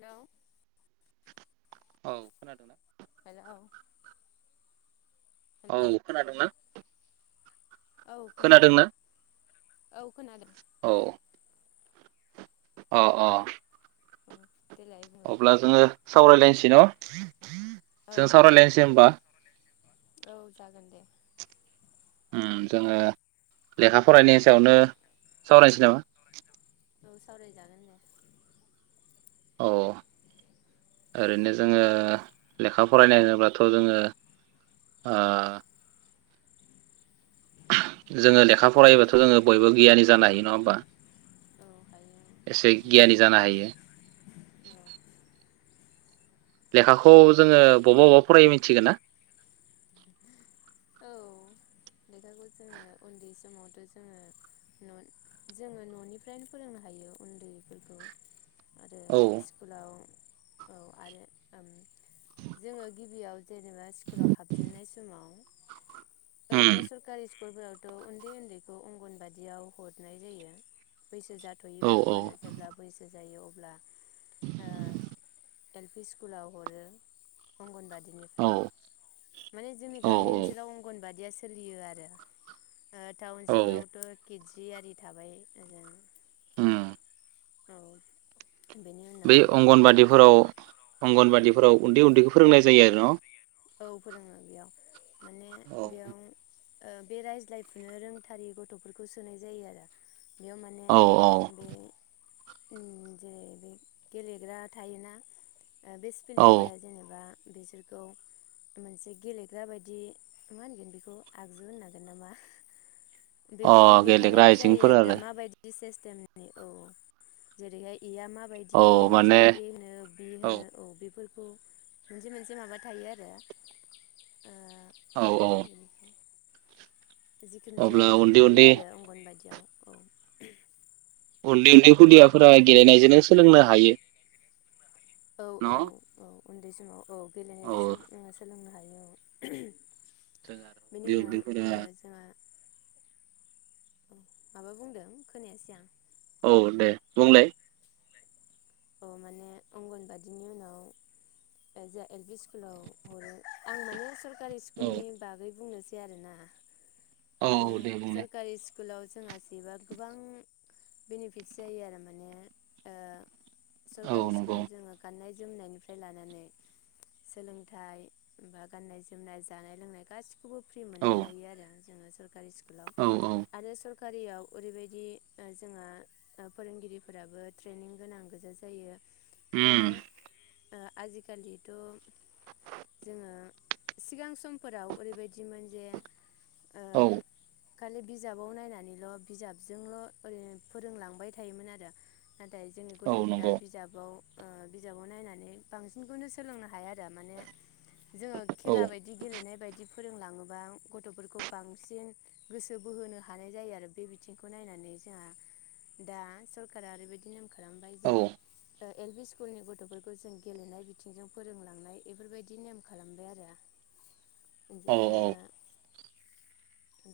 Hello औ खोनादों ना? हेलौ हेलौ औ खोनादोंना औ खोनादों खोनादोंना? औ खोनादों औ अ अ औ देलाय बुंलाय अब्ला जोङो सावरायलायनोसै न औ जों दे सावरायलायनोसै होनबा औ जागोन दे उ जोङो लेखा फरायनायनि सायावनो सावरायनोसै नामा औ सावरायजागोन दे औ ओरैनो जोङो लेखा फरायनाय होनोब्लाथ जोङो अ जोङो लेखा फरायोबथ जोङो बयबो गियानि जानो हायो नङा होमबा औ हायो एसे गियानि जानो हायो लेखाखौ जोङो बबा बबेबा फरायो मिथिगोन ना औ लेखाखौ जोङो उन्दै समावथ जोङो ननि जोङो ननिफ्रायनो फोरोंनो हायो उन्दैफोरखौ आरो औ स्कुलाव औ आरो उ जोङो गिबियाव जेनेबा स्कुलाव हाबजेननाय समाव उम ओरैनो सोरखारि स्कुलफोरावथ उन्दै उन्दैखौ अंगनबादियाव हरनाय जायो बैसो औ जाथयिफोरखौ औ आरो जेब्ला बैसो जायो अ अब्ला अ एल पि स्कुलाव हरो अंगनबादि औ बिनिफ्राय माने जोंनि औ गामि ओन बादिया सोलियो आरो टाउन औ स्कुलावथ गिदजि आरि थाबाय ओजों उ औ बेनि बै उनाव अंगनबादिफोराव औ अंगनबादिफोराव उन्दै उन्दैखौ फोरोंनाय जायो आरो न औ फोरोङो बेयाव माने बेयाव अ बे रायज्लायफुनो रोंथारि गथफोरखौ सोनाय जायो आरो बेयाव माने औ औ बे जे बे गेलेग्रा थायोना बे औ स्फिलिंफोरा जेनेबा बिसोरखौ मोनसे गेलेग्रा बायदि मा होनगोन बेखौ आगजु होननांगोन नामा बेफोरजों अ देखायनाय गेलेग्रा जायो आइजेंफोर आरो माबायदि बिसेस [unintelligible] औ जेरैहाय ए आ माबायदि औ माने माबेखौ ए होनो बि होनो औ बेफोरखौ खौ मोनसे मोनसे माबा थायो आरो [unintelligible] ओ मा औ औ होनगोन एखौ जिखुनुजाया अब्ला बिदि उन्दै थायो उन्दै आरो अंगनबादियाव औ उन्दै उन्दै खुदियाफोरा गेलेनायजोंनो सोलोंनो हायो औ औ न' औ उन्दै समाव औ औ गेलेनायजों सो ओ सोलोंनो हायो औ [unintelligible] जोङो बेनि उन्दै उनाव उन्दैफोरा जोंहा औ माबा बुंदों खोनायासै आं औ दे बुंलाय अ माने अंगनबादिनि उनाव जों एल पि स्कुलाव हरो आं माने सर सरकारि औ स्कुलनि बागै बुंनोसै बे आरोना औ माने औ दे बुंलाय सरकानि स्कुल स्कुलाव जोंहा सोयोबा गोबां बेनिफिटस जायो आरो माने औ सरकारि नंगौ स्कुलाव जोङो गाननाय जोमनायनिफ्राय लानानै सोलोंथाइ बा गाननाय जोमनाय जानाय लोंनाय गासिखौबो खौबो फ्रि औ मोननो हायो आरो जोङो सरकारि स्कुल औ औ सरकारियाव ओरैबायदि ओ जोंहा फोरोंगिरिफोराबो ट्रेनिं गोनां गोजा जा जायो माने होम आजिखालिथ जोङो सिगां समफोराव ओरैबायदिमोन जे ओ औ खालि बिजाबाव नायनानैल' बिजाबजोंल' ओरै फोरोंलांबाय थायोमोन आरो नाथाय जोंनि औ गथ फोरा नंगौ बिजाबाव बिजाबाव नायनानै बांसिनखौनो सोलोंनो हाया आरो जा माने जोङो औ खेला बायदि गेलेनाय बायदि फोरोंलाङोबा गथ'फोरखौ बांसिन गोसो बोहोनो हानाय जायो आरो बे बिथिंखौ नायनानै जोंहा दा सरकारा ओरैबायदि नेम खालामबाय औ दे ओ एल पि स्कुलनि गथ'फोरखौ जों गेलेनाय बिथिंजों फोरोंलांनाय एफोरबायदि नेम खालामबाय आरो औ जे ओ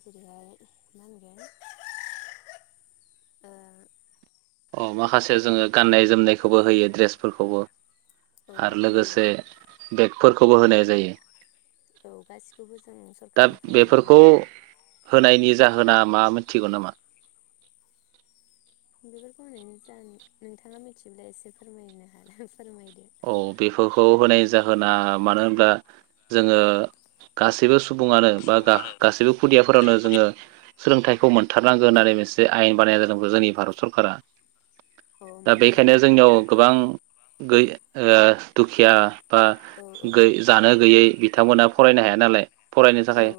जेरैहाय मा होनगोन [unintelligible] अ माखासे जोङो गाननाय जोमनायखौबो होयो ड्रेसफोरखौबो औ आरो लोगोसे होयो बेगफोरखौबो होनाय जायो औ गासिखौबो जों दा सरखारनिफ्राय मोननो हायो होना मा मिथिगौ नामा बेफोरखौ होननो जा नोंथाङा मिथियोब्ला एसे फोरमायनो हाला फोरमायनो औ बेफोरखौ होनाय जाहोना मानो होनब्ला जोङो गासैबो सु सुबुङानो बा गा सुबुङानो गासैबो जेबो खुदियाफोरावनो खुदि जोङो सोलोंथाइ समान थारनांगो होननानै मोनसे आयेन बानायनाय जादोंमोन बो जोंनि भारत सरकारा औ दा माने बेखायनो जोंनियाव गोबां गैय ओ दुखिया बा औ औ गै जानो गैयै बिथांमोना फरायनो हाया नालाय फरायनो थाखाय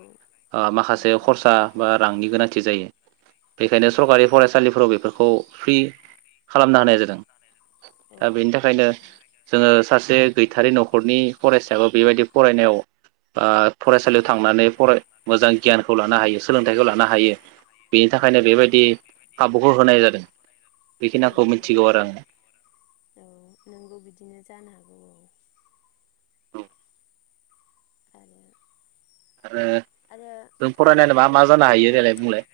उम माखासे उम खरसा बा रांनि गोनांथि जायो औ बेखायनो सरकारि फरायसालिफोराव बेफोरखौ फ्रि खालामना होनाय जादों औ दा बेनि थाखायनो ओ सासे गैथारि न'खरनि फरायसायाबो बेबायदि फरायनायाव ओ फरायसालियाव थांनानै फराय मोजां गियानखौ लानो हायो सोलोंथाइखौ लानो हायो बेनि औ थाखायनो बेबायदि खाबुखौ होनाय जादों बेखिनाखौ औ मिथिगौ आरो आङो औ नोंगौ बिदिनो जानो हागौ औ आङो आरो आरो आरो जों फरायनायनानै मा मा जानो हायो देलाय बुंलाय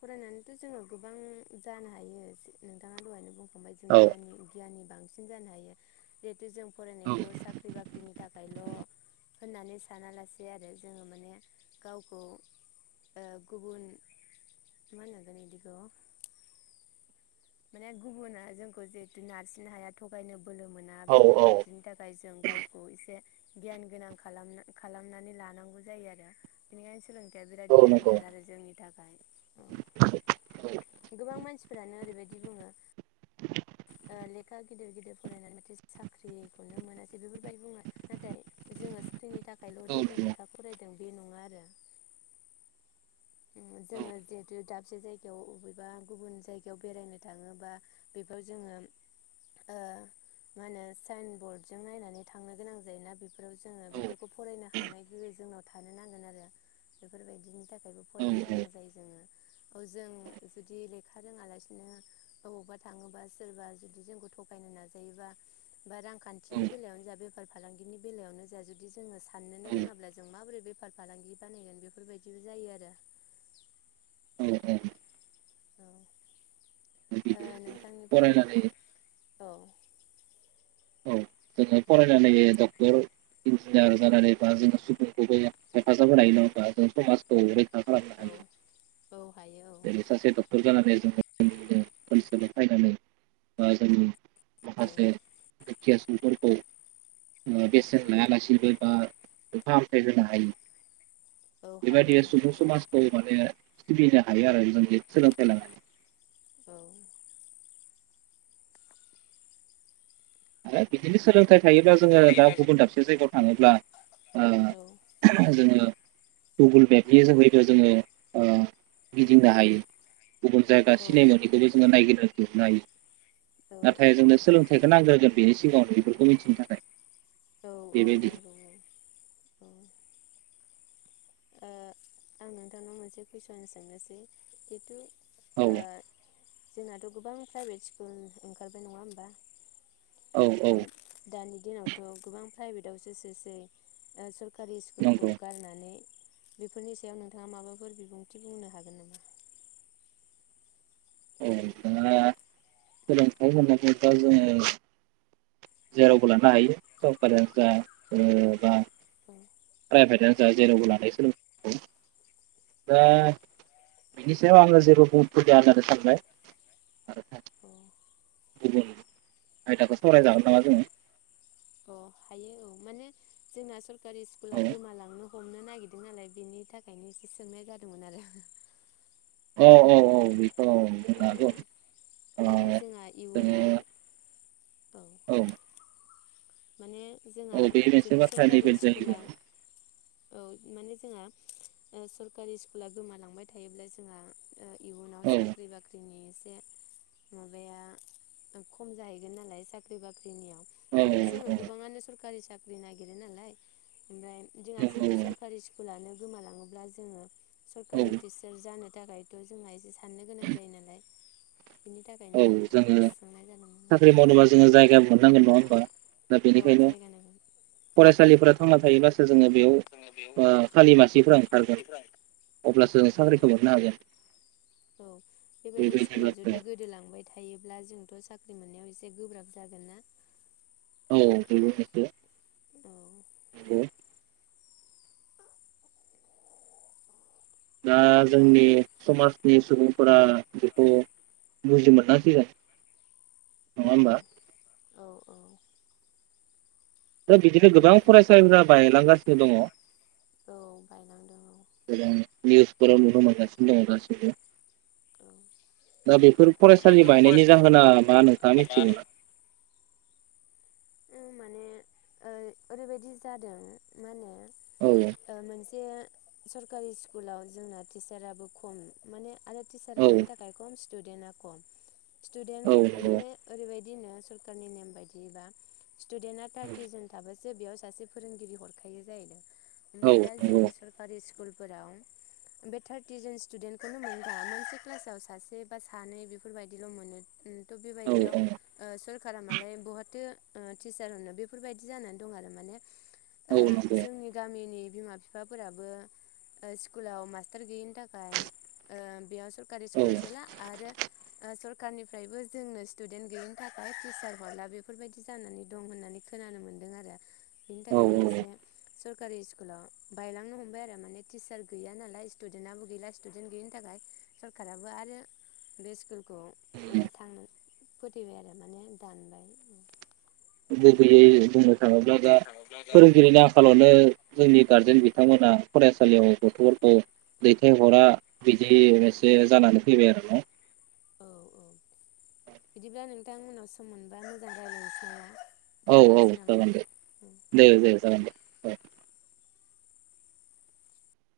फरायनानैथ' जोङो गोबां जानो हायो सि नोंथाङा दहायनो बुंखा बाय जों औ गियानि गियानि बांसि बांसिन जानो हायो जों फरायनायखौ साख्रि बाख्रिनि थाखायल' होननानै सानालासे [unintelligible] माने गुबुना जोंखौ जिहेतु नारसिननो हाया थगायनो बोलो मोना औ औ बेफोरबायदिनि थाखाय जों गावखौ एसे गियान गोनां खालामनानै लानांगौ जायो आरो बेनिखायनो सोलों बिराद औ नंगौ गोनांथार औ आरो जोंनि थाखाय औ औ गोबां मानसिफोरानो ओरैबायदि [unintelligible] ओ [unintelligible] [unintelligible] बे नङा औ आरो जोङो जिहेतु दाबसे जायगायाव अबेबा गुबुन जायगायाव बेरायनो थाङोबा बेफोर जोङो ओ‌ मा होनो साइन बरर्डजों नायनानै थांनो गोनां जायोना बेफोर फोराव जोङो बेफोरखौ फरायनो हानाय गोहो जोंनाव थानो नांगोन आरो बेफोरबायदिनि थाखाय औ फरायनो गोनां जायो जोङो औ जों जुदि लेखा रोङालासिनो अबावबा थाङोबा सोरबा जुदि जोंखौ थगायनो नाजायोबा बा रांखान्थिनि बेलायावनो जाबाय बेफार फालांगिनि बेलायावनो जाया जुदि जोङो साननो रोङाब्ला जों माबोरै बे बेफार फालांगि बानायगोन बेफोरबायदिबो जायो आरो [unintelligible] औ ओ औ नोंथांनिफ्राय फरायनानै औ औ जोङो फरायनानै डक्टर इन्जिनियार जानानैबा जोङो सुबुंखौबो हेफाजाब होनाय नङाजों समाजखौै औ औ हायो [unintelligible] सासे डक्टर जानानै जों [unintelligible] औ मासे [unintelligible] बेसेन औ लायालासिबो बा फाहामथाय होनो हायो औ हायो बेबायदिया औ सुबुं‌ समाजखौ माने सिबिनो हायो आरो जों सोलोंथाय लाया [unintelligible] आ बिदिनो थायोब्ला जोङो दा गुबुन दाबसे जायगायाव थाङोब्ला ओ जों जोङो गुगोल मेपनि जोहैबो जोङो गिदिंनो हायो गुबुन जायगा औ सिनायमोनिखौबो जोङो नायगिरो गुदि नाइथ औ नाथाय जोंनो सोलोंथाइखौ नांग्रोगोन बेनि सिगाङावनो बेफोरखौ मिथिनो थाखाय औ औ बेबायदि नांगौ औ ओ आं नोंथांनाव मोनसे कुइसन सोंनोसै जितु औ ओ जोंनाथ' गोबां प्राइभेट स्कुल ओंखारबाय नङा होमबा औ औ ओ दानि दिनावथ' गोबां प्राइभेटावसो सोसै सरकारि स्कुलखौ नंगौ गारनानै बेफोरनि सायाव नोंथाङा माबाफोर बिबुंथि बुंनो हागोन नामा औ जोंहा सोलोंथाइ होननायबा जोङो जेरावबो लानो हायो सरकारियानो जा बा औ प्राइभेटनो जा जेरावबो लानाय सोलोंथायखौ दा बिनि सायाव आङो जेबो बुहुदलिया होननानै सानबाय आरो औ गुबुन आयदाखौ सावरायजागोन नामा जोङो अ हायो औ माने जोंना सब सोरकारि स्कुला गोमालांनो हमनो नागिरदों नालाय बेनि थाखायनो एसे सोंनाय जादोंमोन आरो हो हो औ औ औ बुंनो औ हागौ ओ माने जोङो जोंहा इयुनाव औ माने जोंहा औ बे मोनसे जुदि बाथ्रा नैबे सरकारि स्कुला जाहैगोन औ माने जोंहा सरकारि स्कुला गोमालांबाय थायोब्ला जोंहा ओ इयुनाव औ साख्रि बाख्रिनि ए माबाया खम जाहैगोन नालाय साख्रि बाख्रि औ माने जोङो गोबाङानो सरकारि साख साख्रि नागिरो नालाय ओमफ्राय जोङा जुदि औ सरकारि स्कुलानो गोमालाङोब्ला जोङो औ सरकारि टिचार जानो थाखायथ जोंहा एसे साननो गोनां जायो नालाय बिनि थाखायनो औ जोङो सोंनाय जादोंमोन साख्रि औ मावनोबा जोङो जायगा मोननांगोन नङा होनोमबा दा औ बेनिखायनो जायगा नांगोन फरायसालिफोरा थांना थायोब्लासो जोङो बेयाव खालि मासिफोरा ओंखारगोन अब्लासो जों औ साख्रिखौ मोननो हागोन औ बेबायदि स्कुला बेबायदिब्लाथो जुदि गोदोलांबाय थायोब्ला जोंथ' साख्रि मोननायाव एसे गोब्राब जागोन ना [unintelligible] औ औ दा हेल' जोंनि औ समाज नि सुबुंफोरा बेखौ बुजि मोनासैगोन औ औ दा बिदिनो गोबां फरायसालिफोरा बायलांगासिनो औ बायलांदों औ दङ निउस औ [unintelligible] दा बेफोर फरायसालि बेफोर बायनायनि फरायसा जाहोना मा नोंथाङा लानानै मिथिगौ औ माने ओ-ओरैबायदि जादों मा होनो औ ओ मोन ओ सरकारि स्कुलाव जोंना टिचाराबो खम माने आरो टिसारा औ मानि थाखाय खम स्टुडेन्टआ खम औ स्टुदेन्ट नंगौ माने ओरैबायदि [unintelligible] स्टुडेटा थार्टिजेन थाबाय जे बेयाव सासे फोरोंगिरि हरखायो जाहैदों औ ओमफ्राय दा नंगौ जोंनि सरकारि स्कुल फोराव बेटारटिजन स्टुडेन्टखौनो मोनबा मोनसे क्लासाव सासे बा सानै बेफोरबायाददिल' मोनो [unintelligible] थ औ बेबायदियाव ओ सोरखारा मालाय बहाथो ओ टिचार होनो बेफोरबायदि जानानै दं आरो माने ओ नंगौ जोंनि गामिनि बिमा बिफाफोराबो ओ स्कुलाव मास्टार गैयिनि थाखाय ओ बेयाव सरकारि औ स्कुलाव सेरला आरो ओ सरखारारनिफ्रायबो जोंनो स्टुदेन्ट गैयिनि थाखाय टिचार हरला बेफोरबायदि बिदि जानानै दं होननानै खोनानो मोन्दों आरो बेनि औ थाखायनो एसे सरकारि स्कुलाव बायलांनो हमबाय आरो माने टिचार गैया नालाय स्टुदेन्टआबो गैला स्टुदेन्ट गैयिनि थाखाय सरखाराबो आरो बे स्कुलखौ ओ थांनो फोथैबाय आरो माने दानबाय [unintelligible] दा दा फोरोंगिरि न आथिखालावनो जोंनि गारजेन बिथांमोना फरायसालियाव गथ'फोरखौ दैथायहरा बिदि एसे जानानै फैबाय आरो ना औ औ बिदिब्ला नोंथां उनाव सम मोनबा मोजां रायलायनोसै ना? औ औ जागोन दे दे दे जागोन दे।